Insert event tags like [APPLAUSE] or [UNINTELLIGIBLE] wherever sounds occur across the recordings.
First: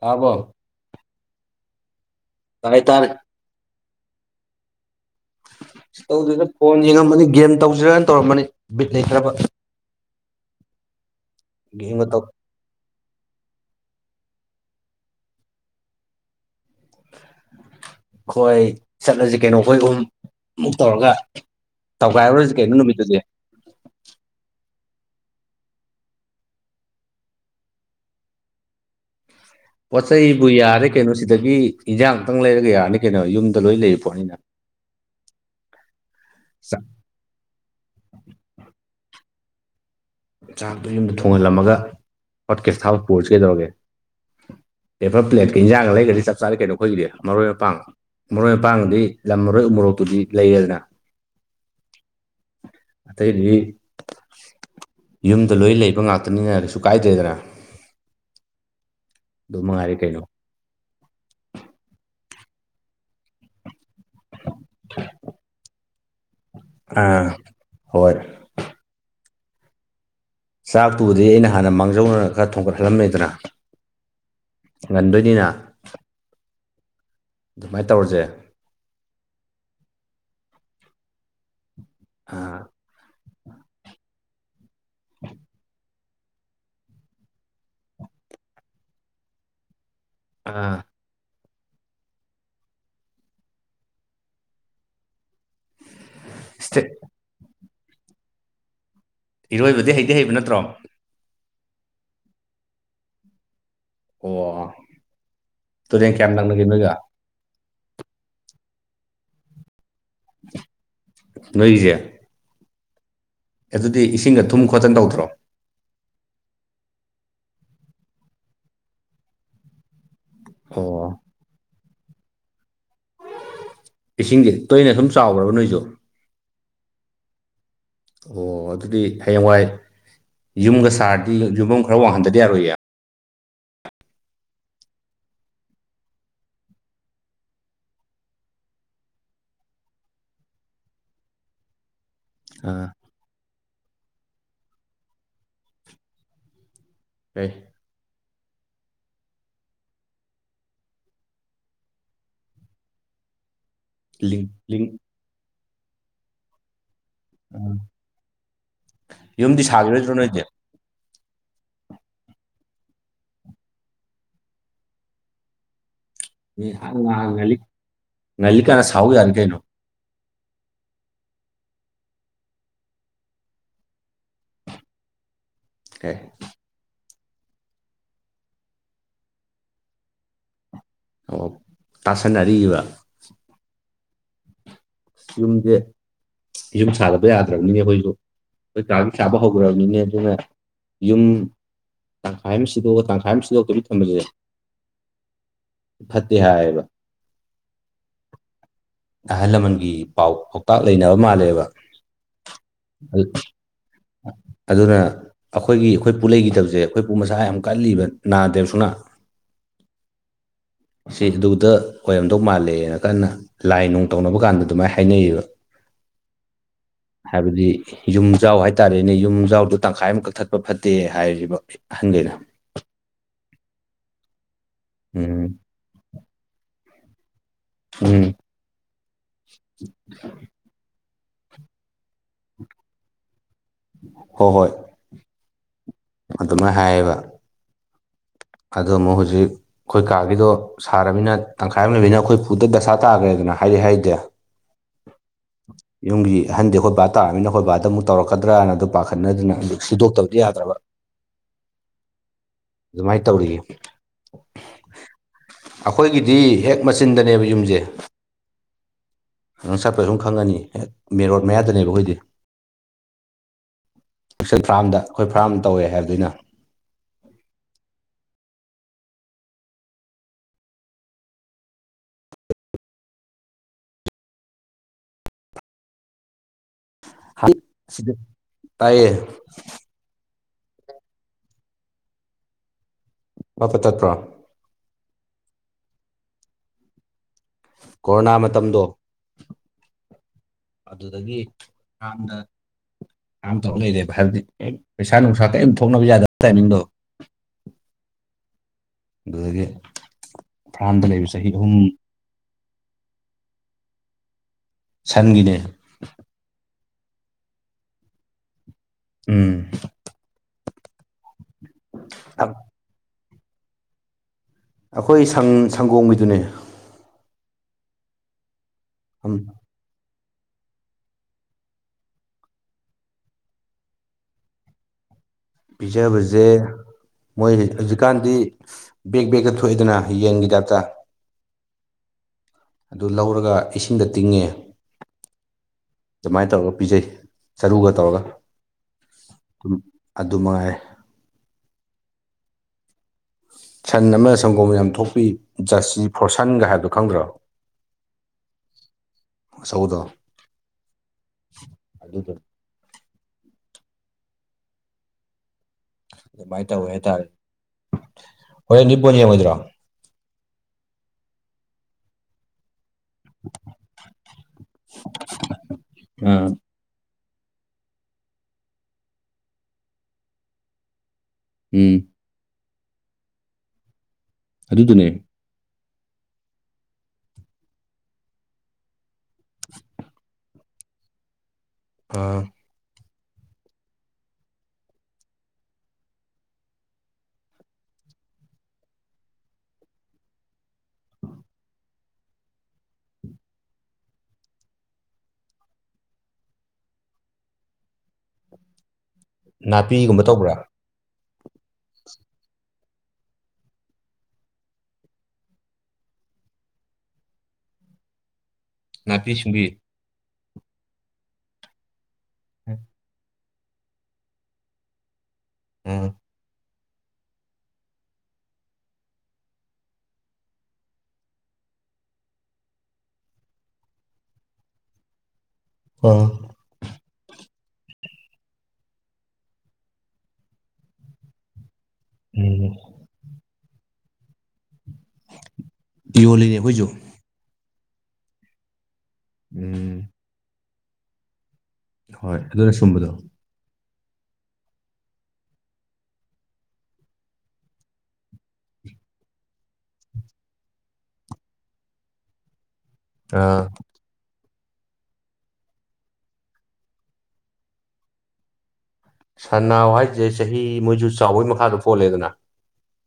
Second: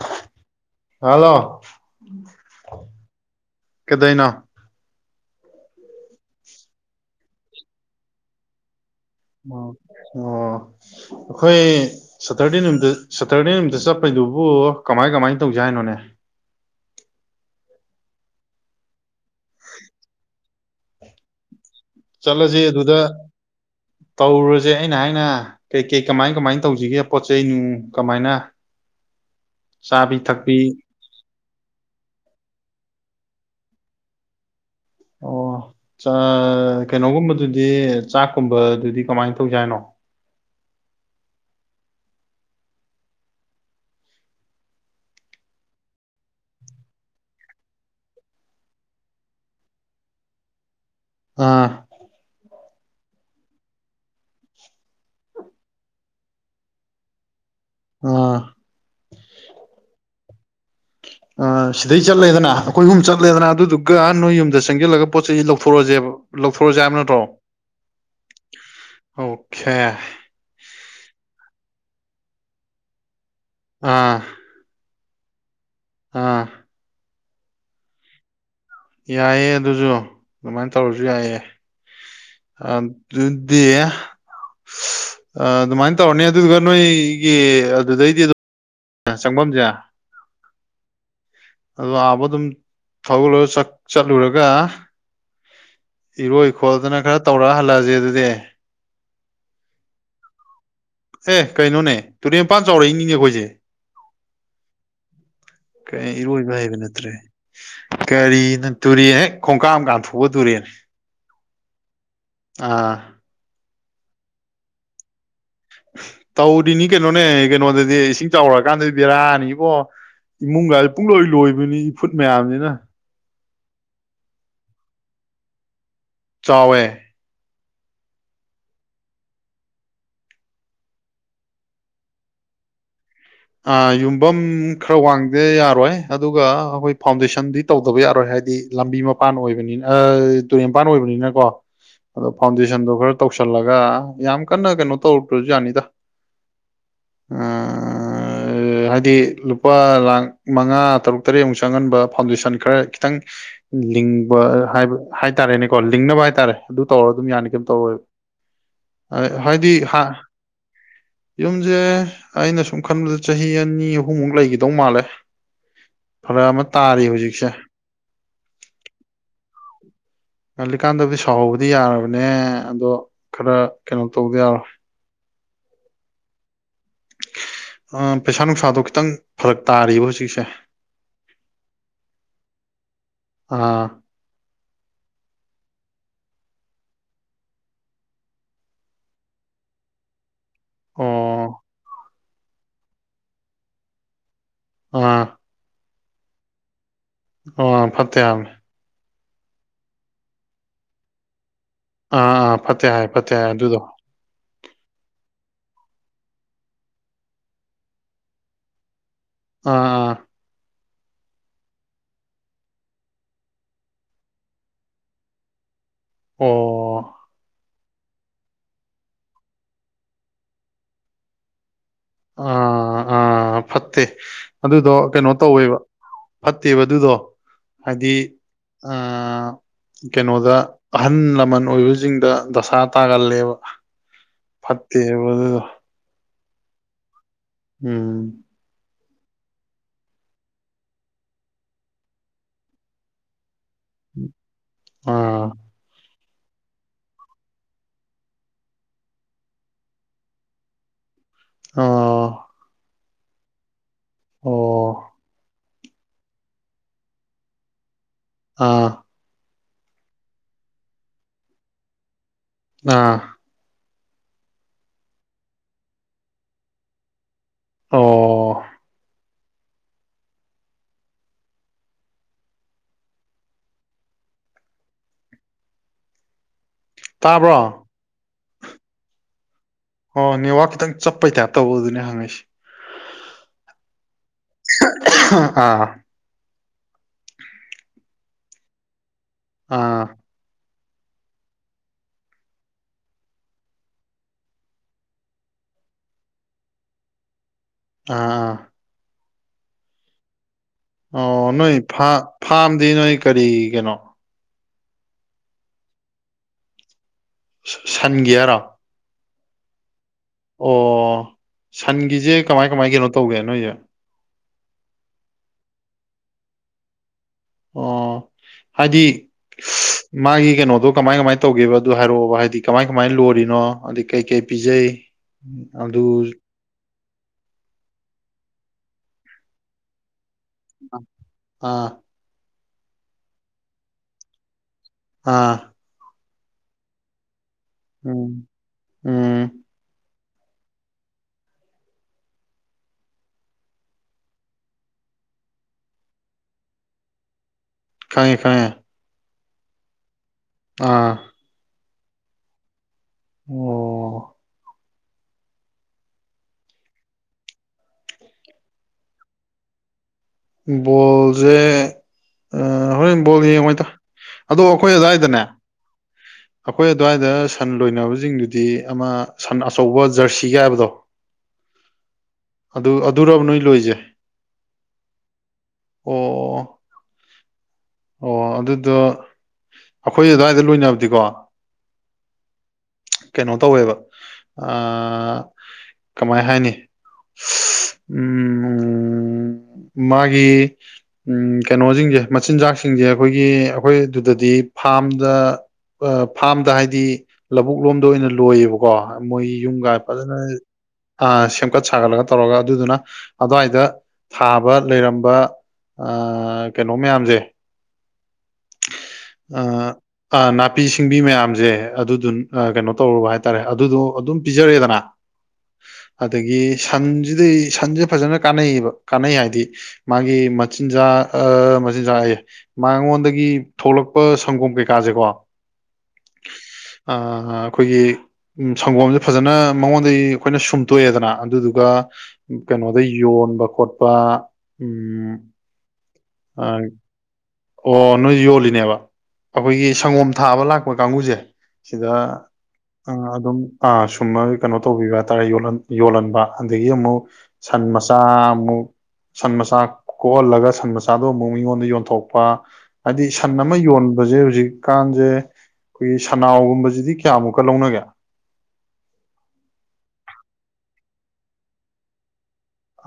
ꯇꯥꯕ꯭ꯔꯣ ꯍꯜꯂꯣ ꯇꯥꯏ ꯇꯥꯔꯦ ꯀꯗꯩꯅꯣ ꯇꯧꯗ‌ꯦꯗ ꯐꯣꯟ ꯌꯦꯡꯉꯝꯕꯅꯤ ꯒꯦꯝ ꯇꯧꯁꯤꯔꯅ ꯇꯧꯔꯝꯕꯅꯤ ꯕꯤꯠ ꯂꯩꯇꯔꯥꯕ ꯑꯣ ꯑꯣ ꯑꯩꯈꯣꯏ ꯒꯦꯝꯒ ꯇꯧ ꯁꯇꯔꯗꯦ ꯅꯨꯃꯤꯠꯇ ꯁꯇꯔꯗꯦ ꯅꯨꯃꯤꯠꯇ ꯆꯠꯄꯩꯗꯨꯕꯨ ꯀꯃꯥꯏ ꯀꯃꯥꯏꯅ ꯇꯧꯁ‌ꯦ ꯍꯥꯏꯅꯣꯅꯦ ꯑꯈꫭꯏ ꯆꯠꯂꯁꯤ ꯀꯩꯅꯣ ꯑꯩꯈꯣꯏ ꯑꯍꯨꯝ ꯃꯨꯛ ꯇꯧꯔꯒ ꯇꯧꯒꯥꯏꯔꯨꯔꯁꯤ ꯆꯠꯂꯁꯦ ꯀꯩꯅꯣ ꯑꯗꯨꯗ ꯅꯨꯃꯤꯠꯇꯗꯤ ꯇꯧꯔꯨꯔꯁꯦ ꯑꯩꯅ ꯍꯥꯏꯅ ꯀꯩ ꯀꯩ ꯀꯃꯥꯏ ꯀꯃꯥꯏ ꯇꯧꯁꯤꯒꯦ ꯄꯣꯠ ꯆꯩ ꯅꯨꯡ ꯀꯃꯥꯏꯅ ꯄꯣꯠ ꯆꯥꯕꯤ ꯆꯩꯕꯨ ꯊꯛꯄꯤ ꯌꯥꯔꯦ ꯀꯩꯅꯣ ꯁꯤꯗꯒꯤ ꯏꯟꯖꯥꯡꯇꯪ ꯂꯩꯔꯒ ꯌꯥꯔꯅꯤ ꯀꯩꯅꯣ ꯌꯨꯝꯗ ꯂꯣꯏ ꯂꯩꯔꯤ ꯄꯣꯠꯅꯤꯅ ꯑꯣ ꯆꯥ ꯆꯥꯛ ꯀꯩꯅꯣꯒꯨꯝꯕꯗꯨꯗꯤ ꯆꯥꯛꯀꯨꯝꯕꯗꯨꯗꯤ ꯀꯃꯥꯏꯅ ꯇꯧꯖꯦ ꯍꯥꯏꯅꯣ ꯆꯥꯛꯇꯣ ꯌꯨꯝꯗ ꯊꯣꯡꯍꯜꯂꯝꯃꯒ ꯍꯣꯠꯀꯦꯁꯇ ꯍꯥꯞꯄ ꯄꯨꯔꯁꯤ ꯀꯩꯗꯧꯔꯒꯦ ꯄꯦꯄꯔ ꯄ꯭ꯂꯦꯠꯀ ꯏꯟꯖꯥꯡꯒ ꯂꯩꯒ꯭ꯔꯗꯤ ꯆꯞ ꯆꯥꯔꯦ ꯀꯩꯅꯣ ꯈꯣꯏꯒꯤꯗꯤ ꯃꯔꯣꯏ ꯃꯄꯥꯡ ꯃꯔꯣꯏ ꯃꯄꯥꯡꯗꯨꯗꯤ ꯂꯝ ꯃꯔꯣꯏ ꯎ ꯃꯣꯔꯣꯛꯇꯨꯗꯤ ꯂꯩꯔꯦꯗꯅ ꯑꯥ ꯑꯇꯩꯗꯤ ꯌꯨꯝꯗ ꯂꯣꯏ ꯂꯩꯕ ꯉꯥꯛꯇꯅꯤꯅ ꯀꯩꯁꯨ ꯀꯥꯏꯗ꯭ꯔꯦꯗꯅ ꯎꯝ ꯑꯗꯨ ꯃꯉꯥꯏꯔꯦ ꯀꯩꯅꯣ ꯑ ꯁꯤꯗꯩ ꯆꯠꯂꯦꯗꯅ ꯑꯩꯈꯣꯏ ꯑꯍꯨꯝ ꯆꯠꯂꯦꯗꯅ ꯑꯗꯨꯗꯨꯒ ꯅꯣꯏ ꯌꯨꯝꯗ ꯆꯪꯁꯤꯜꯂꯒ ꯄꯣꯠ ꯆꯩꯩꯁꯤ ꯂꯧꯊꯣꯔꯛꯑꯁꯦꯕ ꯂꯧꯊꯣꯛꯑꯁꯦ ꯍꯥꯏꯕ ꯅꯠꯇ꯭ꯔꯣ ꯑꯥ ꯍꯣꯏ ꯑꯣꯀ‌ꯦ ꯆꯥꯛꯇꯨꯕꯨꯗꯤ ꯑꯩꯅ ꯍꯥꯟꯅ ꯃꯥꯡꯖꯧꯅꯅ ꯈꯔ ꯊꯣꯡꯒꯠꯍꯜꯂꯝꯃ‌ꯦꯗꯅ ꯑꯥ ꯉꯟꯗꯣꯏꯅꯤꯅ ꯑꯥ ꯑꯗꯨꯃꯥꯏꯅ ꯇꯧꯔꯁꯦ ꯌꯥꯏꯌꯦ ꯑꯗꯨꯁꯨ ꯑꯗꯨꯃꯥꯏꯅ ꯇꯧꯔꯁꯨ ꯌꯥꯏꯑꯦ ꯑ ꯑꯥ ꯑꯗꯨꯗꯤ ꯑ ꯑꯗꯨꯃꯥꯏꯅ ꯇꯧꯔꯅꯤ ꯑꯗꯨꯒ ꯅꯣꯏꯒꯤ ꯑꯗꯨꯗꯩꯗꯤ ꯑꯗꯨꯝ ꯑ ꯆꯪꯕꯝꯁꯦ ꯑꯥ ꯑꯗꯣ ꯑꯥꯕꯨꯛ ꯑꯗꯨꯝ ꯊꯂꯒ ꯆꯠ ꯆꯠꯂꯨꯔꯒ ꯁ꯭ꯇꯦꯠ ꯏꯔꯣꯏꯈꯣꯠꯇꯅ ꯈꯔ ꯇꯧꯔꯛ ꯍꯜꯂꯛꯑꯁꯦ ꯑꯗꯨꯗꯤ ꯏꯔꯣꯏꯕꯗꯤ ꯍꯩꯗꯤ ꯍꯩꯕ ꯅꯠꯇ꯭ꯔꯣ ꯑꯦ ꯀꯩꯅꯣꯅꯦ ꯇꯨꯔꯦꯟ ꯃꯄꯥꯟ ꯆꯥꯎꯔꯛꯏꯅꯤꯅꯦ ꯑꯩꯈꯣꯏꯁꯦ ꯑꯣ ꯀꯩ ꯇꯨꯔꯦꯟ ꯀꯌꯥꯝ ꯏꯔꯣꯏꯕ ꯅꯛꯅꯒꯦ ꯍꯩꯏꯕ ꯅꯣꯏꯒ ꯅꯠꯇ꯭ꯔꯥꯌ‌ꯦ ꯀꯔꯤꯅꫭ ꯇꯨꯔꯦꯟ ꯍ‌ꯦꯛ ꯈꯣꯡꯀꯥꯞꯃꯥ ꯀꯥꯟꯊꯣꯛꯑꯒ ꯇꯨꯔꯦꯟꯅ‌ꯦ ꯅꯣꯏꯒꯤꯁ‌ꯦ ꯑꯥ ꯑꯗꯨꯗꯤ ꯏꯁꯤꯡꯒ ꯊꯨꯝ ꯈꯣꯠꯇꯅ ꯇꯧꯗ꯭ꯔꯣ ꯇꯧꯔꯤꯅꯤ ꯀꯩꯅꯣꯅꯦ ꯀꯩꯅꯣꯗꯗꯤ ꯏꯁꯤꯡ ꯆꯥꯎꯔꯛꯀꯥꯟꯗꯗꯤ ꯕꯦꯔꯥꯅꯤꯕꯣ ꯏꯃꯨꯡꯒ ꯑꯣ ꯄꯨꯡꯂꯣꯏ ꯂꯣꯏꯕꯤꯅꯤ ꯏꯐꯨꯠ ꯃꯌꯥꯝꯖꯤꯅꯥ ꯏꯁꯤꯡꯗꯤ ꯇꯣꯏꯅ ꯑꯗꯨꯝ ꯆꯥꯎꯕ꯭ꯔꯥꯕ ꯅꯣꯏꯖꯨ ꯆꯥꯎꯋꯦ ꯑꯣ ꯑꯗꯨꯗꯤ ꯍꯌꯦꯡꯋꯥꯏ ꯌꯨꯝꯒ ꯁꯥꯔꯗꯤ ꯌꯨꯝꯐꯝ ꯈꯔ ꯋꯥꯡꯍꯟꯗꯗꯤ ꯌꯥꯔꯣꯏꯌꯦ ꯌꯨꯝꯐꯝ ꯈꯔ ꯋꯥꯡꯗꯥ ꯌꯥꯔꯣꯏ ꯑꯗꯨꯒ ꯑꯩꯈꯣꯏ ꯐꯥꯎꯟꯗꯦꯁꯟꯗꯤ ꯇꯧꯗꯕ ꯌꯥꯔꯣꯏ ꯍꯥꯏꯗꯤ ꯂꯝꯕꯤ ꯃꯄꯥꯟ ꯑꯣꯏꯕꯅꯤꯅ ꯇꯨꯔꯦꯟ ꯃꯄꯥꯟ ꯑꯣꯏꯕꯅꯤꯅꯀꯣ ꯑꯗꯣ ꯑꯥ ꯐꯥꯎꯟꯗꯦꯁꯟꯗꯣ ꯈꯔ ꯇꯧꯁꯜꯂꯒ ꯌꯥꯝ ꯀꯟꯅ ꯀꯩꯅꯣ ꯇꯧꯔꯛꯇ꯭ꯔꯁꯨ ꯌꯥꯅꯤꯗ ꯀꯩ ꯑꯥ ꯍꯥꯏꯗꯤ ꯂꯨꯄꯥ ꯂꯥꯛ ꯃꯉꯥ ꯇꯔꯨꯛ ꯇꯔꯦꯠꯃꯨꯛ ꯆꯪꯍꯟꯕ ꯐꯥꯎꯟꯗꯦꯁꯟ ꯈꯔ ꯈꯤꯇꯪ ꯂꯤꯡꯕ ꯂꯤꯡ ꯂꯤꯡ ꯍꯥꯏꯕ ꯍꯥꯏꯇꯥꯔꯦꯅꯦꯀꯣ ꯂꯤꯡꯅꯕ ꯍꯥꯏꯇꯥꯔꯦ ꯑꯗꯨ ꯇꯧꯔꯒ ꯑꯗꯨꯝ ꯌꯥꯅꯤ ꯀꯩꯝ ꯑꯥ ꯇꯧꯔꯣꯏꯕ ꯍꯥꯏ ꯌꯨꯝꯗꯤ ꯍꯥꯏꯗꯤ ꯁꯥꯈꯤꯔꯣꯏꯗ꯭ꯔꯣ ꯅꯣꯏꯗꯤ ꯌꯨꯝꯖꯦ ꯑꯩꯅ ꯁꯨꯝ ꯈꯟꯕꯗ ꯆꯍꯤ ꯑꯅꯤ ꯑꯍꯨꯝꯃꯨꯛ ꯂꯩꯒꯤꯗꯧ ꯃꯥꯜꯂꯦ ꯐꯔꯛ ꯑꯃ ꯇꯥꯔꯤ ꯍꯧꯖꯤꯛꯁꯦ ꯉꯜꯂꯤ ꯀꯥꯟꯅ ꯁꯥꯎꯎ ꯌꯥꯔꯤ ꯀꯩꯅꯣ ꯉꯜꯂꯤꯀꯥꯟꯗꯕꯨꯗꯤ ꯁꯥꯎꯍꯧꯕꯗꯤ ꯌꯥꯔꯕꯅꯦ ꯑꯗꯣ ꯈꯔ ꯀꯩꯅꯣ ꯇꯧꯗ ꯌꯥꯔꯣꯏ ꯑꯦ ꯄꯩꯁꯥ ꯅꯨꯡꯁꯥꯗꯣ ꯈꯤꯇꯪ ꯐꯔꯛ ꯇꯥꯔꯤꯕ ꯍꯧꯖꯤꯛꯁꯦ ꯑꯣ ꯇꯥꯁꯟꯅꯔꯤꯕ ꯑꯥ ꯌꯨꯝꯗꯦ ꯌꯨꯝ ꯁꯥꯗꯕ ꯌꯥꯗ꯭ꯔꯕꯅꯤꯅꯦ ꯑꯩꯈꫭꯏꯁꯨ ꯑꯩꯈꯣꯏ ꯀꯥꯡꯒꯤ ꯁꯥꯕ ꯍꯧꯈ꯭ꯔꯕꯅꯤꯅꯦ ꯑꯗꯨꯅ ꯑꯣ ꯌꯨꯝ ꯇꯪꯈꯥꯏ ꯑꯃ ꯁꯤꯗꯣꯛꯑꯥ ꯇꯪꯈꯥꯏ ꯑꯃ ꯁꯤꯗꯣꯛꯇꯕꯤ ꯊꯝꯕꯖ‌ꯦ ꯑꯥ ꯐꯠꯇ‌ꯦ ꯍꯥꯏꯕ ꯑꯣ ꯐꯠꯇꯦ ꯍꯥꯝꯃꯦ ꯑꯍꯜ ꯂꯃꯟꯒꯤ ꯄꯥꯎ ꯄꯥꯎꯇꯥꯛ ꯂꯩꯅꯕ ꯃꯥꯜꯂꯦꯕ ꯑꯥ ꯐꯠꯇꯦ ꯍꯥꯏ ꯐꯠꯇꯦ ꯍꯥꯏ ꯑꯗꯨꯗꯣ ꯑꯗꯨꯅ ꯑꯩꯈꯣꯏꯒꯤ ꯑꯩꯈꯣꯏ ꯄꯨ ꯂꯩꯈꯤꯗꯕꯁꯦ ꯑꯩꯈꯣꯏ ꯄꯨ ꯃꯁꯥ ꯌꯥꯝ ꯀꯜꯂꯤꯕ ꯅꯥꯗꯦꯕ ꯁꯨꯛꯅ ꯑꯥ ꯑꯥ ꯑꯁꯤ ꯑꯗꯨꯗ ꯑꯣꯏꯔꯝꯗꯧ ꯃꯥꯜꯂꯦꯅ ꯀꯟꯅ ꯂꯥꯏ ꯅꯨꯡ ꯇꯧꯅꯕ ꯀꯥꯟꯗ ꯑꯗꯨꯃꯥꯏꯅ ꯍꯥꯏꯅꯩꯌꯦꯕ ꯑꯣ ꯍꯥꯏꯕꯗꯤ ꯌꯨꯝꯖꯥꯎ ꯍꯥꯏꯇꯥꯔꯦꯅꯦ ꯌꯨꯝꯖꯥꯎꯗꯣ ꯇꯪꯈꯥꯏ ꯑꯃ ꯀꯛ ꯊꯠꯄ ꯐꯠꯇꯦ ꯍꯥꯏꯔꯤꯕ ꯑꯍꯟꯈꯩꯅ ꯑ ꯑꯥ ꯐꯠꯇꯦ ꯑꯗꯨꯗꯣ ꯀꯩꯅꯣ ꯎꯝ ꯇꯧꯋꯦꯕ ꯐꯠꯇꯦꯕ ꯑꯗꯨꯗꯣ ꯍꯥꯏꯗꯤ ꯎꯝ ꯀꯩꯅꯣꯗ ꯑꯍꯜ ꯂꯃꯟ ꯑꯣꯏꯕꯁꯤꯡꯗ ꯗꯣꯁꯥ ꯇꯥꯒꯜꯂꯦꯕ ꯍꯣꯏ ꯍꯣꯏ ꯐꯠꯇꯦꯕ ꯑꯗꯨꯗꯣ ꯑꯗꯨꯃꯥꯏ ꯍꯥꯏꯌꯦꯕ ꯎꯝ ꯑꯗꯨꯃꯨꯛ ꯍꯧꯖꯤꯛ ꯑꯩꯈꯣꯏ ꯀꯥꯒꯤꯗꯣ ꯁꯥꯔꯅꯤꯅ ꯇꯪꯈꯥꯏ ꯑꯃ ꯂꯩꯝꯅꯤꯅ ꯑꯩꯈꯣꯏ ꯄꯨꯗ ꯗꯁꯥ ꯇꯥꯒ꯭ꯔꯦꯗꯅ ꯍꯥꯏꯗꯤ ꯍꯥꯏ ꯑꯥ ꯌꯨꯝꯒꯤ ꯍꯟꯗꯤ ꯑꯈꫭꯏ ꯕꯥ ꯇꯥꯔꯝꯅꯤꯅ ꯑꯈꯣꯏ ꯕꯥꯗ ꯑꯃꯨꯛ ꯇꯧꯔꯛꯀꯗ꯭ꯔꯥꯅ ꯑꯗꯨ ꯄꯥꯈꯠꯅꯗꯅ ꯑꯗꯨ ꯁꯤꯗꯣꯛꯇꯕꯗꯤ ꯌꯥꯗ꯭ꯔꯕ꯫ ꯑꯣ꯫ ꯑꯗꯨꯃꯥꯏꯅ ꯇꯧꯔꯤꯌꯦ꯫ ꯑꯣ ꯑꯈꯣꯏꯒꯤꯗꯤ ꯍꯦꯛ ꯃꯆꯤꯟꯗꯅꯦꯕ ꯌꯨꯝꯁꯦ꯫ ꯑꯥ꯫ ꯅꯪ ꯆꯠꯄ ꯁꯨꯝ ꯈꯪꯉꯅꯤ ꯍꯦꯛ ꯃꯦꯟ ꯔꯣꯠ ꯃꯌꯥꯗꯅꯦꯕ ꯑꯩꯈꯣꯏꯗꯤ꯫ ꯑꯥ꯫ ꯄꯁꯟ ꯐꯥꯔꯝꯗ ꯑꯩꯈꯣꯏ ꯐꯥꯔꯝ ꯇꯧꯋꯦ ꯍꯥꯏꯕꯗꯣ ꯑꯩꯅ ꯑꯣ ꯇꯥꯕ꯭ꯔꯣ ꯁꯤꯗꯤ ꯇꯥꯏꯌꯦ ꯑꯣ ꯅꯦꯠꯋꯥꯛ ꯈꯤꯇꯪ ꯆꯠꯄꯩ ꯇꯥꯏꯞꯇ ꯇꯧꯕ ꯑꯗꯨꯅꯦ ꯍꯪꯉꯛꯏꯁꯦ ꯄꯠ ꯄꯠ ꯇꯠꯄ꯭ꯔꯣ ꯑꯥ ꯀꯣꯔꯣꯅꯥ ꯃꯇꯝꯗꯣ꯫ ꯑꯥ꯫ ꯑꯗꯨꯗꯒꯤ [UNINTELLIGIBLE] ꯑꯗꯨꯃꯥꯏ ꯇꯧ ꯂꯩꯔꯦꯕ ꯍꯥꯏꯕꯗꯤ ꯄꯩꯁꯥ ꯅꯨꯡꯁꯥ ꯀꯩꯝ ꯊꯣꯛꯅꯕ ꯌꯥꯗꯕ ꯇꯥꯏꯃꯤꯡꯗꯣ꯫ ꯑꯥ ꯑꯥ꯫ ꯑꯗꯨꯗꯒꯤ꯫ ꯐꯥꯔꯝꯗ ꯂꯩꯕ ꯑꯣ ꯆꯍꯤ ꯅꯣꯏ ꯑꯍꯨꯝ ꯐꯥꯝꯗꯤ ꯅꯣꯏ ꯀꯔꯤ ꯀꯩꯅꯣ꯫ ꯁꯟꯒꯤꯅꯦ ꯁꯟꯒꯤ ꯍꯥꯏꯔꯣ꯫ ꯎꯝ꯫ ꯑꯣ ꯁꯟꯒꯤꯁꯦ ꯀꯃꯥꯏ ꯀꯃꯥꯏ ꯀꯩꯅꯣ ꯇꯧꯒꯦ ꯅꯣꯏꯁꯦ꯫ ꯑꯈꯣꯏ ꯁꯟ ꯁꯪꯒꯣꯝꯒꯤꯗꯨꯅꯦ꯫ ꯑꯣ ꯍꯥꯏꯗꯤ꯫ ꯃꯥꯒꯤ ꯀꯩꯅꯣꯗꯣ ꯀꯃꯥꯏ ꯀꯃꯥꯏꯅ ꯇꯧꯒꯦꯕ ꯑꯗꯨ ꯍꯥꯏꯔꯛꯑꯣꯕ ꯍꯥꯏꯗꯤ ꯀꯃꯥꯏ ꯀꯃꯥꯏꯅ ꯂꯣꯔꯤꯅꯣ ꯑꯗꯩ ꯀꯩ ꯀꯩ ꯄꯤꯖꯩ꯫ ꯑꯗꯨ ꯄꯤꯖꯕꯖꯦ ꯃꯣꯏ ꯍꯧꯖꯤꯛꯀꯥꯟꯗꯤ ꯕꯦꯛ ꯕꯦꯛꯇ ꯊꯣꯛꯑꯦꯗꯅ ꯌꯦꯟꯒꯤ ꯇꯥꯏꯄꯇ꯫ ꯑꯥ꯫ ꯑꯗꯨ ꯂꯧꯔꯒ ꯏꯁꯤꯡꯗ ꯇꯤꯡꯉꯦ꯫ ꯑꯥ ꯑꯗꯨꯃꯥꯏꯅ ꯇꯧꯔꯒ ꯄꯤꯖꯩ ꯆꯔꯨꯒ ꯇꯧꯔꯒ ꯎꯝ ꯎꯝ ꯑꯗꯨꯝ ꯑꯗꯨꯃꯉꯥꯏꯔ‌ꯦ꯫ ꯁꯟ ꯑꯃ ꯁꯪꯒꯣꯝ ꯌꯥꯝ ꯊꯣꯛꯄꯤ ꯖꯔꯁꯤ ꯐꯣꯔꯁꯟꯒ ꯍꯥꯏꯕꯗꯣ ꯈꯪꯗ꯭ꯔꯣ꯫ ꯈꯪꯉꯦ ꯈꯪꯉꯦ꯫ ꯑꯆꯧꯕꯗꫭ꯫ ꯑꯥ꯫ ꯑꯗꯨꯗꯨ꯫ ꯑꯣ꯫ ꯑꯗꯨꯃꯥꯏꯅ ꯇꯧꯋꯦ ꯍꯥꯏꯇꯥꯔꯦ ꯍꯣꯔꯦꯟꯗꯤ ꯕꫭꯜ ꯌꯦꯡꯉꯣꯏꯗ꯭ꯔꯣ꯫ ꯕꯣꯜꯖ‌ꯦ꯫ ꯍꯣꯔꯦꯟ ꯕꯣꯜ ꯌꯦꯡꯉꯣꯏꯗ ꯑꯗꯣ ꯑꯩꯈꯣꯏ ꯑꯗꯥꯏꯗꯅꯦ꯫ ꯑ ꯑꯩꯈꯣꯏ ꯑꯗꯨꯋꯥꯏꯗ꯫ ꯁꯟ ꯂꯣꯏꯅꯕꯁꯤꯡꯗꯨꯗꯤ ꯑꯃ ꯁꯟ ꯑꯆꯧꯕ ꯖꯔꯁꯤꯒ ꯍꯥꯏꯕꯗꯣ꯫ ꯎꯝ꯫ ꯑꯗꯨ ꯑꯗꯨꯔꯕ ꯅꯣꯏ ꯂꯣꯏꯁꯦ꯫ ꯑꯗꯨꯗꯨꯅꯦ꯫ ꯑꯣ ꯑꯣ ꯑꯗꯨꯗꯣ ꯑꯩꯈꯣꯏ ꯑꯗꯨꯋꯥꯏꯗ ꯂꯣꯏꯅꯕꯗꯤꯀꯣ ꯑꯥ ꯀꯩꯅꯣ ꯇꯧꯋꯦꯕ ꯀꯃꯥꯏ ꯍꯥꯏꯅꯤ ꯎꯝ ꯎꯝ ꯃꯥꯒꯤ ꯎꯝ ꯀꯩꯅꯣꯁꯤꯡꯁꯦ ꯃꯆꯤꯟꯖꯥꯛꯁꯤꯡꯁꯦ ꯑꯩꯈꯣꯏꯒꯤ ꯑꯩꯈꯣꯏ ꯑꯗꯨꯗꯗꯤ ꯐꯥꯔꯝꯗ ꯐꯥꯔꯝꯗ ꯍꯥꯏꯗꯤ ꯂꯧꯕꯨꯛ ꯂꯣꯝꯗ ꯑꯣꯏꯅ ꯂꯣꯏꯌꯦꯕꯀꯣ ꯃꯣꯏ ꯌꯨꯝꯒ ꯅꯥꯄꯤꯒꯨꯝꯕ ꯐꯖꯅ ꯇꯧꯕ꯭ꯔꯥ ꯑꯃꯥ ꯁꯦꯝꯒꯠ ꯁꯥꯒꯠꯂꯒ ꯇꯧꯔꯒ ꯑꯗꯨꯗꯨꯅ ꯑꯗꯨꯋꯥꯏꯗ ꯊꯥ꯫ ꯂꯩꯔꯝꯕ ꯑꯥ ꯀꯩꯅꯣ ꯃꯌꯥꯝꯁꯦ꯫ ꯅꯥꯄꯤ ꯁꯤꯡꯕꯤ ꯑ ꯅꯥꯄꯤ ꯁꯤꯡꯕꯤ ꯃꯌꯥꯝꯁꯦ ꯑꯗꯨꯗꯨ ꯀꯩꯅꯣ ꯇꯧꯔꯒ ꯍꯥꯏ꯫ ꯍꯥꯏꯇꯥꯔꯦ ꯑꯗꯨꯗꯣ ꯑꯗꯨꯝ ꯄꯤꯖꯔ‌ꯦꯗꯅ꯫ ꯎꯝ꯫ ꯑꯗꯒꯤ ꯁꯟꯁꯤꯗꯤ ꯁꯟꯁꯦ ꯐꯖꯅ ꯀꯥꯟꯅꯩꯌꯦꯕ ꯀꯥꯟꯅꯩ ꯍꯥꯏꯗꯤ꯫ ꯃꯥꯒꯤ ꯃꯆꯤꯟꯖꯥꯛ ꯃꯆꯤꯟꯖꯥꯛ ꯍꯥꯏꯌꯦ ꯃꯉꯣꯟꯗꯒꯤ꯫ ꯒꯤ ꯊꯣꯛꯂꯛꯄ ꯁꯪꯒꯣꯝ ꯀꯩꯀꯥꯁꯦꯀꯣ꯫ ꯑꯣ ꯑꯥ ꯑꯩꯈꯣꯏꯒꯤ ꯎ ꯁꯪꯒꯣꯝꯖꯦ ꯐꯖꯅ ꯃꯉꯣꯟꯗꯒꯤ ꯑꯩꯈꯣꯏꯅ ꯁꯨꯝꯇꯣꯛꯑꯦꯗꯅ ꯑꯗꯨꯗꯨꯒ ꯎꯝ ꯀꯩꯅꯣꯗ ꯌꯣꯟꯕ ꯈꯣꯠꯄ ꯎꯝ ꯌꯣꯜꯂꯤꯅꯦ ꯑꯥ ꯑꯩꯈꯣꯏꯖꯨ ꯑꯣ ꯅꯣꯏ ꯌꯣꯜꯂꯤꯅꯦꯕ ꯑꯩꯈꯣꯏꯒꯤ ꯎꯝ ꯁꯪꯒꯣꯝ ꯊꯥꯕ ꯂꯥꯛꯄ ꯀꯥꯡꯕꯨꯖꯦ ꯍꯣꯏ ꯁꯤꯗ ꯑꯗꯨꯅ ꯁꯨꯝꯕꯗꯣ ꯑꯗꯨꯝ ꯑ ꯁꯨꯝꯃ ꯀꯩꯅꯣ ꯇꯧꯕꯤꯕ ꯍꯥꯏꯇꯥꯔꯦ ꯌꯣꯜꯍꯟꯕ ꯑꯗꯒꯤ ꯑꯃꯨꯛ ꯁꯟ ꯃꯆꯥ ꯑꯃꯨꯛ ꯁꯟ ꯃꯆꯥ ꯀꯣꯛꯍꯜꯂꯒ ꯁꯟ ꯃꯆꯥꯗꯣ ꯑꯃꯨꯛ ꯃꯤꯉꯣꯟꯗ ꯌꯣꯟꯊꯣꯛ ꯍꯥꯏꯗꯤ ꯑ ꯁꯟ ꯑꯃ ꯌꯣꯟꯕꯖꯦ ꯍꯧꯖꯤꯛ ꯀꯥꯟꯁꯦ ꯑꯩꯈꯣꯏꯒꯤ ꯁꯅꯥꯎꯒꯨꯝꯕꯖꯤꯗꯤ ꯀꯌꯥꯃꯨꯛꯀ ꯂꯧꯅꯒꯦ ꯁꯅꯥꯎ ꯍꯥꯏꯁꯦ ꯆꯍꯤ ꯃꯣꯏꯁꯨ ꯆꯥꯎꯕꯒꯤ ꯃꯈꯥꯗꯤ ꯄꯣꯜꯂꯦꯗꯅ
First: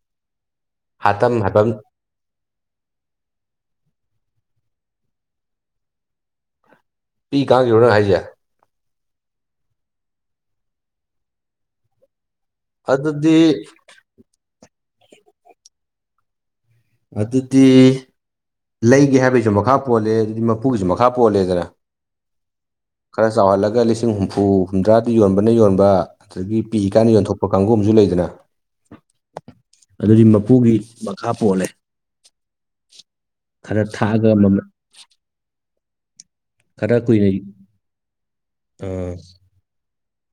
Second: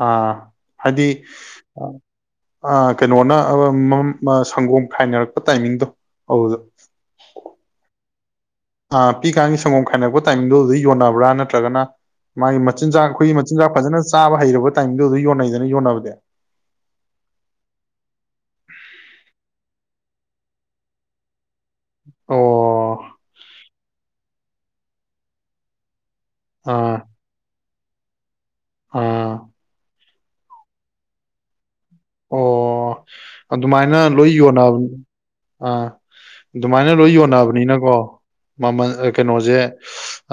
ꯑꯥ ꯍꯥꯏꯗꯤ ꯍꯥꯇꯝ ꯍꯥꯏꯕꯝ ꯑ ꯀꯩꯅꯣꯅ ꯁꯪꯒꯣꯝ ꯈꯥꯏꯅꯔꯛꯄ ꯇꯥꯏꯃꯤꯡꯗꯣ ꯑꯗꯨꯗ ꯄꯤꯛꯏꯀꯥꯟꯒꯤꯔꯤ ꯅꯪ ꯍꯥꯏꯁꯦ ꯑ ꯄꯤꯛꯏꯀꯥꯟꯒꯤ ꯁꯪꯒꯣꯝ ꯈꯥꯏꯅꯔꯛꯄ ꯇꯥꯏꯃꯤꯡꯗꯤ ꯑꯗꯨꯗ ꯌꯣꯟꯅꯕ꯭ꯔꯥ ꯅꯠꯇ꯭ꯔꯒꯅ ꯃꯥꯒꯤ ꯃꯆꯤꯟꯖꯥꯛ ꯑꯗꯨꯗꯤ ꯑꯩꯈꯣꯏꯒꯤ ꯃꯆꯤꯟꯖꯥꯛ ꯐꯖꯅ ꯆꯥꯕ ꯍꯩꯔꯕ ꯇꯥꯏꯃꯤꯡꯗꯨꯗ ꯌꯣꯟꯅꯩꯗꯅ ꯌꯣꯟꯅꯕꯗꯤ ꯑꯗꯨꯗꯤ ꯂꯩꯒꯦ ꯍꯥꯏꯕꯒꯤꯁꯨ ꯃꯈꯥ ꯄꯣꯜꯂꯦ ꯑꯗꯨꯗꯤ ꯃꯄꯨꯒꯤꯁꯨ ꯃꯈꯥ ꯄꯣꯜꯂꯦꯗꯅ ꯑꯣ ꯈꯔ ꯆꯥꯎꯍꯜꯂꯒ ꯂꯤꯁꯤꯡ ꯍꯨꯝꯐꯨ ꯍꯨꯝꯗ꯭ꯔꯥꯗ ꯌꯣꯟꯕꯅ ꯌꯣꯟꯕ ꯑꯗꯒꯤ ꯄꯤꯛꯏ ꯑꯥ ꯀꯥꯟꯅ ꯌꯣꯟꯊꯣꯛꯄ ꯀꯥꯡꯕꯨ ꯑꯝꯖꯨ ꯂꯩꯗꯅ ꯑ ꯑꯗꯨꯗꯤ ꯃꯄꯨꯒꯤ ꯃꯈꯥ ꯄꯣꯜꯂꯦ ꯑꯣ ꯈꯔ ꯑꯗꯨꯃꯥꯏꯅ ꯊꯥꯛꯑꯒ ꯂꯣꯏ ꯌꯣꯟꯅ ꯃꯃꯜ ꯑꯥ ꯑꯗꯨꯃꯥꯏꯅ ꯈꯔ ꯂꯣꯏ ꯀꯨꯏꯅ ꯌꯣꯟꯅꯕꯅꯤꯅꯀꯣ ꯃꯃꯜ ꯑ ꯀꯩꯅꯣꯖꯦ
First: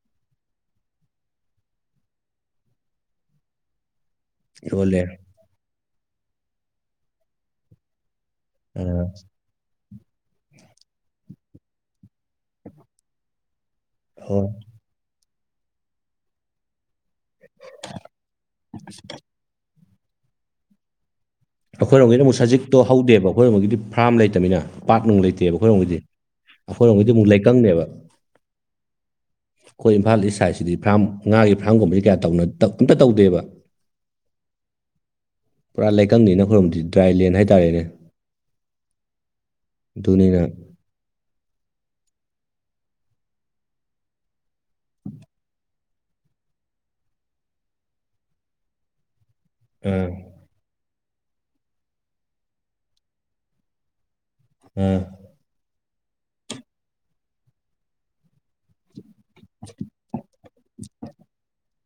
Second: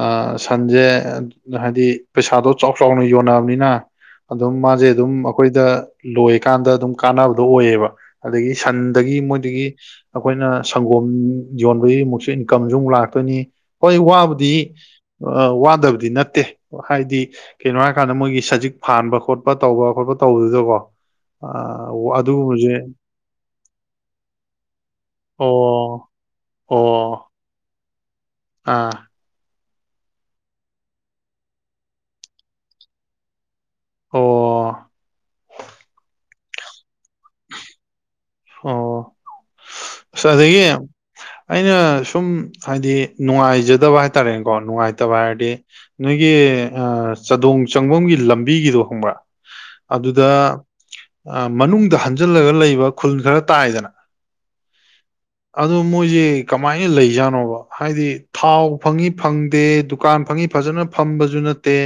ꯑ ꯁꯟꯖꯦ ꯍꯥꯏꯗꯤ ꯄꯩꯁꯥꯗꯣ ꯆꯥꯎ ꯆꯥꯎꯅ ꯌꯣꯟꯕꯅꯤꯅ ꯑꯗꯨꯝ ꯃꯥꯖꯦ ꯌꯣꯜꯂꯦ ꯑꯗꯨꯝ ꯑꯩꯈꯣꯏꯗ ꯂꯣꯏꯀꯥꯟꯗ ꯑꯗꯨꯝ ꯀꯥꯟꯅꯕꯗꯣ ꯑꯣꯏꯌꯦꯕ ꯑꯗꯒꯤ ꯑ ꯁꯟꯗꯒꯤ ꯃꯣꯏꯗꯒꯤ ꯑꯩꯈꯣꯏꯅ ꯁꯪꯒꯣꯝ ꯌꯣꯟꯕꯒꯤ ꯑꯃꯨꯛꯁꯨ ꯏꯟꯀꯝꯁꯨ ꯑꯃꯨꯛ ꯂꯥꯛꯇꯣꯏꯅꯤ ꯍꯣꯏ ꯋꯥꯕꯨꯗꯤ ꯋꯥꯗꯕꯗꯤ ꯅꯠꯇꯦ ꯍꯥꯏꯗꯤ ꯀꯩꯅꯣ ꯍꯥꯏꯔꯀꯥꯟꯗ ꯃꯣꯏꯒꯤ ꯁꯖꯤꯛ ꯐꯥꯟꯕ ꯈꯣꯠꯄ ꯇꯧꯕ ꯈꯣꯠꯄ ꯇꯧꯕꯗꯨꯗꯀꯣ ꯑ ꯑꯩꯈꯣꯏꯔꯣꯝꯒꯤꯅ ꯑꯃꯨꯛ ꯑꯗꯨꯒꯨꯝꯕꯁꯦ ꯁꯖꯤꯛꯇꯣ ꯍꯧꯗꯦꯕ ꯑꯩꯈꯣꯏꯔꯣꯝꯒꯤꯗꯤ ꯐꯥ꯭ꯔꯝ ꯂꯩꯇꯃꯤꯅ ꯄꯥꯠ ꯅꯨꯡ ꯂꯩꯇꯦꯕ ꯑꯩꯈꯣꯏꯔꯣꯝꯒꯤꯗꯤ ꯑꯣ ꯑꯩꯈꯣꯏꯅꯈꯩꯗꯤ ꯑꯣ ꯑꯃꯨꯛ ꯂꯩꯀꯪꯅꯦꯕ ꯑꯥ ꯑꯩꯈꯣꯏ ꯏꯝꯐꯥꯜ ꯏꯁ ꯁꯥꯏꯠꯁꯤꯗꯤ ꯐꯥ꯭ꯔꯝ ꯉꯥꯒꯤ ꯐꯥ꯭ꯔꯝꯒꯨꯝꯕꯁꯤ ꯀꯌꯥ ꯇ ꯑꯝꯇ ꯇꯧꯗꯦꯕ ꯑꯣ ꯄꯨꯔꯥ ꯂꯩꯀꯪꯅꯤꯅ ꯑꯈꯣꯏꯔꯣꯝ ꯑꯥꯏꯂꯦꯟ ꯍꯥꯏꯇꯥꯔꯦꯅꯦ ꯑꯣ ꯑꯁ ꯑꯗꯨꯅꯤꯅ ꯑꯗꯒꯤ ꯑꯩꯅ ꯁꯨꯝ ꯍꯥꯏꯗꯤ ꯅꯨꯡꯉꯥꯏꯖꯗꯕ ꯍꯥꯏ ꯇꯥꯔꯦꯀꯣ ꯅꯨꯡꯉꯥꯏꯇꯕ ꯍꯥꯏꯔꯗꯤ ꯅꯣꯏꯒꯤ ꯆꯥꯗꯣꯡ ꯆꯪꯐꯝꯒꯤ ꯂꯝꯕꯤꯒꯤꯗꯣ ꯈꯪꯕ꯭ꯔꯥ ꯑꯥ ꯑꯗꯨꯗ ꯃꯅꯨꯡꯗ ꯍꯟꯖꯜꯂꯒ ꯂꯩꯕ ꯈꯨꯜ ꯈꯔ ꯇꯥꯏꯗꯅ ꯎ ꯑꯗꯨ ꯃꯣꯏꯖꯦ ꯀꯃꯥꯏꯅ ꯂꯩꯖꯥꯠꯅꯣꯕ ꯍꯥꯏꯗꯤ ꯊꯥꯎ ꯐꯪꯏꯤ ꯐꯪꯗꯦ ꯗꯨꯀꯥꯟ ꯐꯪꯉꯤ ꯐꯖꯅ ꯐꯝꯕꯁꯨ ꯅꯠꯇꯦ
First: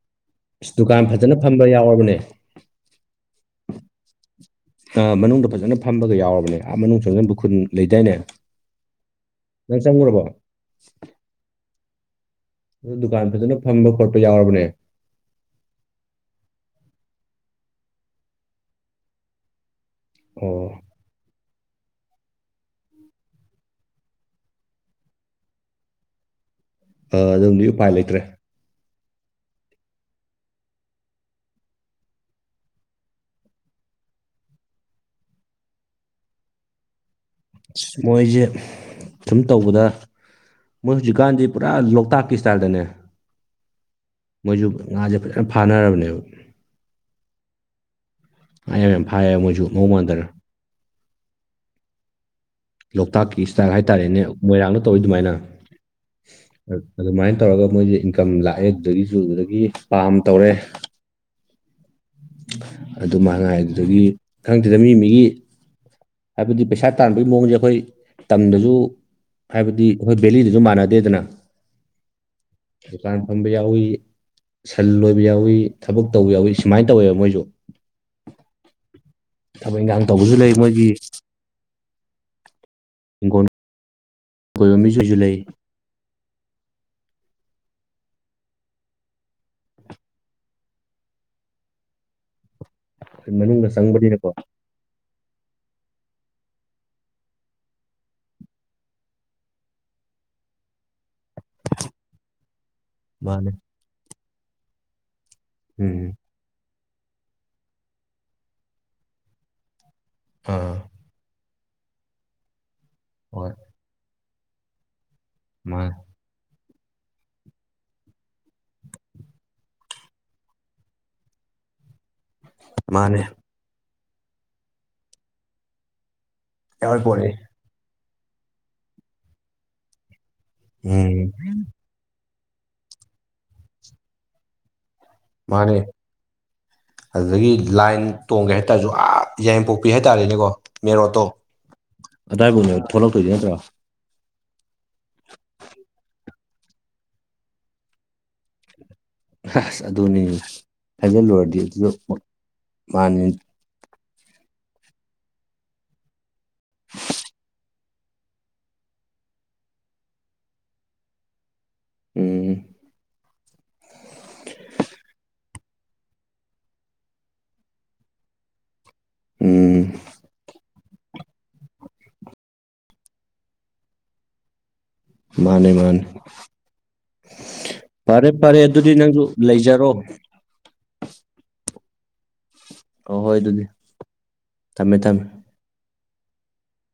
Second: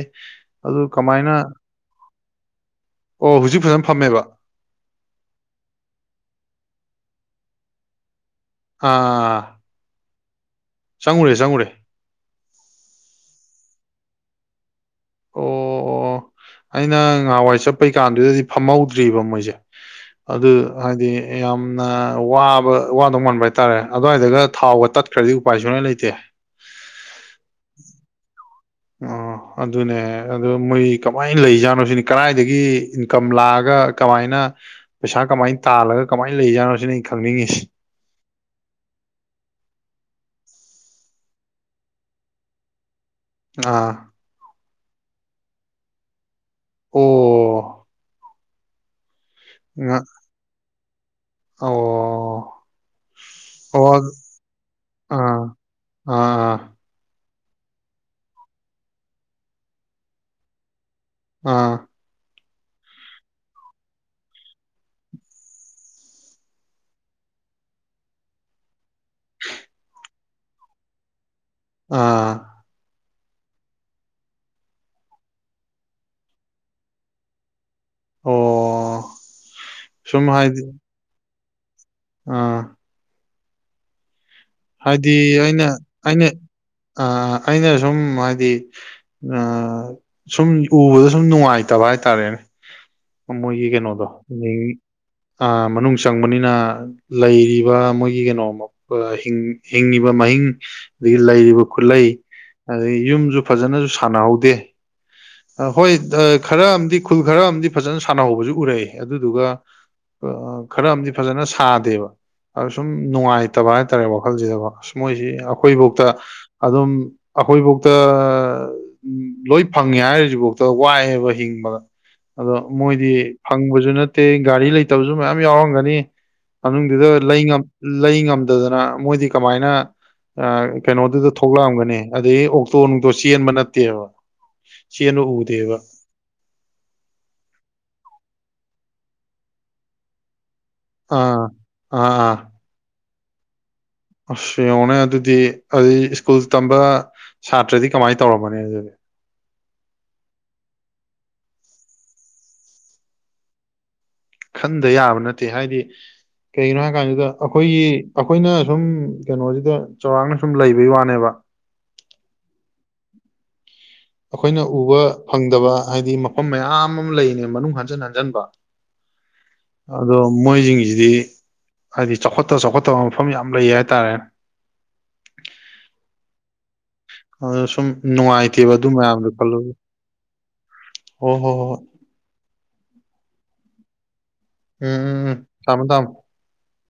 ꯑꯗꯨ ꯀꯃꯥꯏꯅ ꯀ ꯌꯥꯎꯕꯅꯦ ꯑꯣ ꯍꯧꯖꯤꯛ ꯐꯖꯅ ꯐꯝꯃꯦꯕ ꯑ ꯃꯅꯨꯡꯗ ꯐꯖꯅ ꯐꯝꯕꯒ ꯌꯥꯎꯔꯕꯅꯦ ꯑꯥ ꯃꯅꯨꯡ ꯆꯪꯖꯟꯕ ꯈꯨꯟ ꯂꯩꯗꯥꯏꯅꯦ ꯑꯥ ꯅꯪ ꯆꯪꯉꯨꯔꯕꯣ ꯆꯪꯉꯨꯔꯦ ꯆꯪꯉꯨꯔꯦ ꯑꯗꯨ ꯗꯨꯀꯥꯟ ꯐꯖꯅ ꯐꯪꯕ ꯈꯣꯠꯄ ꯌꯥꯎꯔꯕꯅꯦ ꯑꯣ ꯑꯣ ꯑꯩꯅ ꯉꯍꯥꯟꯋꯥꯏ ꯆꯠꯄꯩꯀꯥꯟꯗꯨꯗꯗꯤ ꯐꯝꯍꯧꯗ꯭ꯔꯤꯕ ꯃꯣꯏꯁꯦ ꯑꯣ ꯑꯗꯨ ꯍꯥꯏꯗꯤ ꯌꯥꯝꯅ ꯋꯥꯕ ꯋꯥꯗꯧ ꯃꯥꯟꯕ ꯍꯥꯏꯇꯥꯔꯦ ꯑꯗꯨꯋꯥꯏꯗꯒ ꯊꯥꯎꯒ ꯇꯠꯈ꯭ꯔꯗꯤ ꯎꯄꯥꯏ ꯁꯨꯛꯂꯩ ꯂꯩꯇꯦ ꯑ ꯑꯗꯣꯝꯗꯤ ꯎꯄꯥꯏ ꯂꯩꯇ꯭ꯔꯦ ꯑꯣ ꯑꯗꯨꯅꯦ ꯑꯗꯣ ꯃꯣꯏ ꯀꯃꯥꯏꯅ ꯂꯩꯖꯥꯠꯅꯣ ꯁꯤꯅꯤ ꯀꯔꯥꯏꯗꯒꯤ ꯏꯟꯀꯝ ꯂꯥꯛꯑꯒ ꯀꯃꯥꯏꯅ ꯄꯩꯁꯥ ꯀꯃꯥꯏ ꯇꯥꯜꯂꯒ ꯀꯃꯥꯏ ꯂꯩꯖꯥꯠꯅꯣ ꯁꯤꯅꯤ ꯑꯩ ꯈꯪꯅꯤꯡꯉꯤꯁꯤ ꯃꯣꯏꯖꯦ ꯁꯨꯝ ꯇꯧꯕꯗ ꯃꯣꯏ ꯍꯧꯖꯤꯛꯀꯥꯟꯗꯤ ꯄꯨꯔꯥ ꯂꯣꯛꯇꯥꯛꯀꯤ ꯁ꯭ꯇꯥꯏꯜꯗꯅꯦ ꯑꯥ ꯃꯣꯏꯖꯨ ꯉꯥꯁꯦ ꯐꯖꯅ ꯐꯥꯅꯔꯕꯅꯦꯕ ꯑꯣ ꯐꯥꯏꯌꯦ ꯌꯥꯝ ꯐꯥꯏꯌꯦ ꯃꯣꯏꯖꯨ ꯉꯥ ꯃꯑꯣꯡꯃꯥꯟꯗꯅ ꯑꯣ ꯂꯣꯛꯇꯥꯛꯀꯤ ꯏꯁꯇꯥꯏꯜ ꯑꯣ ꯍꯥꯏꯇꯥꯔꯦꯅꯦ ꯃꯣꯏꯔꯥꯡꯅ ꯇꯧꯏ ꯑꯗꯨꯃꯥꯏꯅ ꯑꯥ ꯑꯥ ꯑꯗꯨꯃꯥꯏꯅ ꯇꯧꯔꯒ ꯃꯣꯏꯁꯦ ꯏꯟꯀꯝ ꯂꯥꯛꯑꯦ ꯑꯗꯨꯗꯒꯤ ꯄꯥꯝ ꯇꯧꯔꯦ ꯑꯥ ꯑꯗꯨ ꯃꯉꯥꯏ ꯑꯗꯨꯗꯒꯤ ꯈꯪꯗꯦꯗ ꯃꯤ ꯃꯤꯒꯤ ꯍꯥꯏꯕꯗꯤ ꯄꯩꯁꯥ ꯇꯥꯟꯕꯒꯤ ꯃꯑꯣꯡꯖꯦ ꯑꯩꯈꯣꯏ ꯇꯝꯗꯁꯨ ꯍꯥꯏꯕꯗꯤ ꯑꯈꯣꯏ ꯕꯦꯂꯤꯗꯖꯨ ꯃꯥꯟꯅꯗꯦꯗꯅ ꯑꯥ ꯗꯨꯀꯥꯟ ꯐꯝꯕ ꯌꯥꯎꯏ ꯁꯜ ꯂꯣꯏꯕ ꯌꯥꯎꯏꯤ ꯊꯕꯛ ꯇꯧꯕ ꯌꯥꯎꯏꯤ ꯁꯨꯃꯥꯏ ꯇꯧꯋꯦꯕ ꯃꯣꯏꯖꯨ ꯑꯣ ꯊꯕꯛ ꯏꯪꯒꯥꯡ ꯁꯨꯝ ꯇꯧꯕꯖꯨ ꯂꯩ ꯍꯥꯏꯗꯤ ꯃꯣꯏꯒꯤ ꯑꯥ ꯏꯪꯒꯣꯟ ꯍꯥꯏꯗꯤ ꯑꯩꯅ ꯑꯩꯅ ꯑ ꯑꯩꯅ ꯁꯨꯝ ꯍꯥꯏꯗꯤ ꯑꯥ ꯁꯨꯝ ꯎꯕꯗ ꯁꯨꯝ ꯅꯨꯡꯉꯥꯏꯇꯕ ꯍꯥꯏꯇꯥꯔꯦꯅꯦ ꯑꯃꯣꯏꯒꯤ ꯃꯅꯨꯡꯗ ꯀꯩꯅꯣꯗꯣ ꯆꯪꯕꯅꯤꯅꯀꯣ ꯑꯗꯒꯤ ꯑ ꯃꯅꯨꯡ ꯆꯪꯕꯅꯤꯅ ꯂꯩꯔꯤꯕ ꯃꯣꯏꯒꯤ ꯀꯩꯅꯣ [UNINTELLIGIBLE] ꯍꯤꯡ ꯍꯤꯡꯉꯤꯕ ꯃꯍꯤꯡ ꯑꯗꯒꯤ ꯂꯩꯔꯤꯕ ꯈꯨꯂꯩ ꯑꯗꯩ ꯌꯨꯝꯖꯨ ꯃꯥꯅꯦ ꯐꯖꯅꯁꯨ ꯁꯥꯟꯅꯍꯧꯗꯦ ꯑ ꯍꯣꯏ ꯎꯝ ꯗ ꯈꯔ ꯑꯃꯗꯤ ꯈꯨꯜ ꯈꯔ ꯑꯃꯗꯤ ꯐꯖꯅ ꯁꯥꯟꯅꯍꯧꯕꯁꯨ ꯎꯔꯛꯑꯦ ꯑꯗꯨꯗꯨꯒ ꯑ ꯑꯥ ꯈꯔ ꯑꯃꯗꯤ ꯐꯖꯅ ꯁꯥꯗꯦꯕ ꯑꯗ ꯁꯨꯝ ꯍꯣꯏ ꯅꯨꯡꯉꯥꯏꯇꯕ ꯍꯥꯏ ꯍꯥꯏ ꯇꯔꯦ ꯋꯥꯈꯜꯖꯤꯗꯀꯣ ꯃꯣꯏꯖꯤ ꯃꯥꯅꯦ ꯑꯩꯈꯣꯏꯕꯧꯇ ꯑꯗꯨꯝ ꯑꯩꯈꯣꯏꯐꯧꯇ ꯑ ꯎꯝ ꯂꯣꯏ ꯐꯪꯉꯦ ꯍꯥꯏꯔꯤꯁꯤꯐꯥꯎꯗ ꯋꯥꯏꯑꯦꯕ ꯍꯤꯡꯕꯗ ꯑꯗꯣ ꯃꯣꯏꯗꯤ ꯃꯥꯅꯦ ꯐꯪꯕꯖꯨ ꯅꯠꯇꯦ ꯒꯥꯔꯤ ꯂꯩꯇꯕꯖꯨ ꯃꯌꯥꯝ ꯌꯥꯎꯔꯝꯒꯅꯤ ꯌꯥꯎꯔꯤ ꯃꯅꯨꯡꯗꯨꯗ ꯄꯣꯠꯅꯤ ꯂꯩ ꯉꯝ ꯂꯩ ꯉꯝꯗꯗꯅ ꯃꯣꯏꯗꯤ ꯀꯃꯥꯏꯅ ꯀꯩꯅꯣꯗꯨꯗ ꯎꯝ ꯊꯣꯛꯂꯛꯑꯝꯒꯅꯤ ꯑꯗꯒꯤ ꯑꯣꯛ ꯇꯣ ꯅꯨꯡꯇꯣ ꯆꯦꯟꯕ ꯅꯠꯇꯦꯕ ꯆꯦꯟꯕ ꯎ ꯃꯥꯟꯅꯦ ꯑꯗꯨꯗꯒꯤ ꯂꯥꯏꯟ ꯇꯣꯡꯒꯦ ꯍꯥꯏꯇꯥꯔꯁꯨ ꯑꯥ ꯌꯥꯏꯉꯡꯄꯣꯛꯄꯤ ꯍꯥꯏꯇꯥꯔꯦꯅꯦꯀꯣ ꯃꯦꯔꯣꯠꯇꯣ ꯑꯥ ꯑꯥ ꯑꯥ ꯑꯗꯥꯏꯕꯧꯅꯦꯕ ꯊꯣꯛꯂꯛꯇꯣꯏꯖꯦ ꯅꯠꯇ꯭ꯔꯥ ꯑꯁ ꯌꯦꯡꯉꯣꯅꯦ ꯑꯗꯨꯗꯤ ꯑꯗꯨꯏ ꯁ꯭ꯀꯨꯜ ꯇꯝꯕ ꯁꯥꯇ꯭ꯔꯗꯤ ꯀꯃꯥꯏ ꯇꯧꯔꯝꯕꯅꯦ ꯑꯗꯨꯗꯤ ꯍꯁ ꯑꯗꯨꯅꯤ ꯈꯟꯖꯤꯜꯂꯨꯔꯗꯤ ꯑꯗꯨ ꯃꯥꯟꯅꯤ ꯈꯟꯗ ꯌꯥꯕ ꯅꯠꯇꯦ ꯍꯥꯏꯗꯤ ꯀꯩꯒꯤꯅꯣ ꯍꯥꯏ ꯀꯥꯟꯗꯨꯗ ꯑꯩꯈꯣꯏꯒꯤ ꯑꯈꯣꯏꯅ ꯁꯨꯝ ꯀꯩꯅꯣꯖꯤꯗ ꯆꯥꯎꯔꯥꯛꯅ ꯁꯨꯝ ꯂꯩꯕꯩ ꯋꯥꯅꯦꯕ ꯎꯝ ꯑꯩꯈꯣꯏꯅ ꯎꯕ ꯐꯪꯗꯕ ꯍꯥꯏꯗꯤ ꯃꯐꯝ ꯃꯌꯥꯝ ꯑꯃ ꯂꯩꯅꯦ ꯃꯅꯨꯡ ꯍꯟꯖꯟ ꯍꯟꯖꯟꯕ ꯎꯝ ꯑꯗꯣ ꯃꯣꯏꯁꯤꯡꯁꯤꯗꯤ ꯍꯥꯏꯗꯤ ꯆꯥꯎꯈꯠꯇ ꯆꯥꯎꯈꯠꯇꯕ ꯃꯐꯝ ꯌꯥꯝ ꯂꯩ ꯍꯥꯏꯇꯥꯔꯦ ꯃꯥꯟꯅꯤ ꯃꯥꯟꯅꯤ ꯑ ꯁꯨꯝ ꯅꯨꯡꯉꯥꯏꯇꯦꯕ ꯑꯗꯨ ꯑꯗꯨꯗꯤ ꯅꯪꯁꯨ ꯃꯌꯥꯝꯗꯣ ꯈꯜꯂꯨ ꯂꯩꯖꯔꯣ ꯍꯣꯏ ꯍꯣ ꯍꯣ ꯍꯣꯏ ꯍꫭ ꯍꯣꯏ ꯑꯗꯨꯗꯤ ꯎꯝ ꯊꯝꯃꯦ ꯊꯝꯃꯦ ꯎꯝ ꯊꯝꯃꫭ ꯊꯝꯃꫭ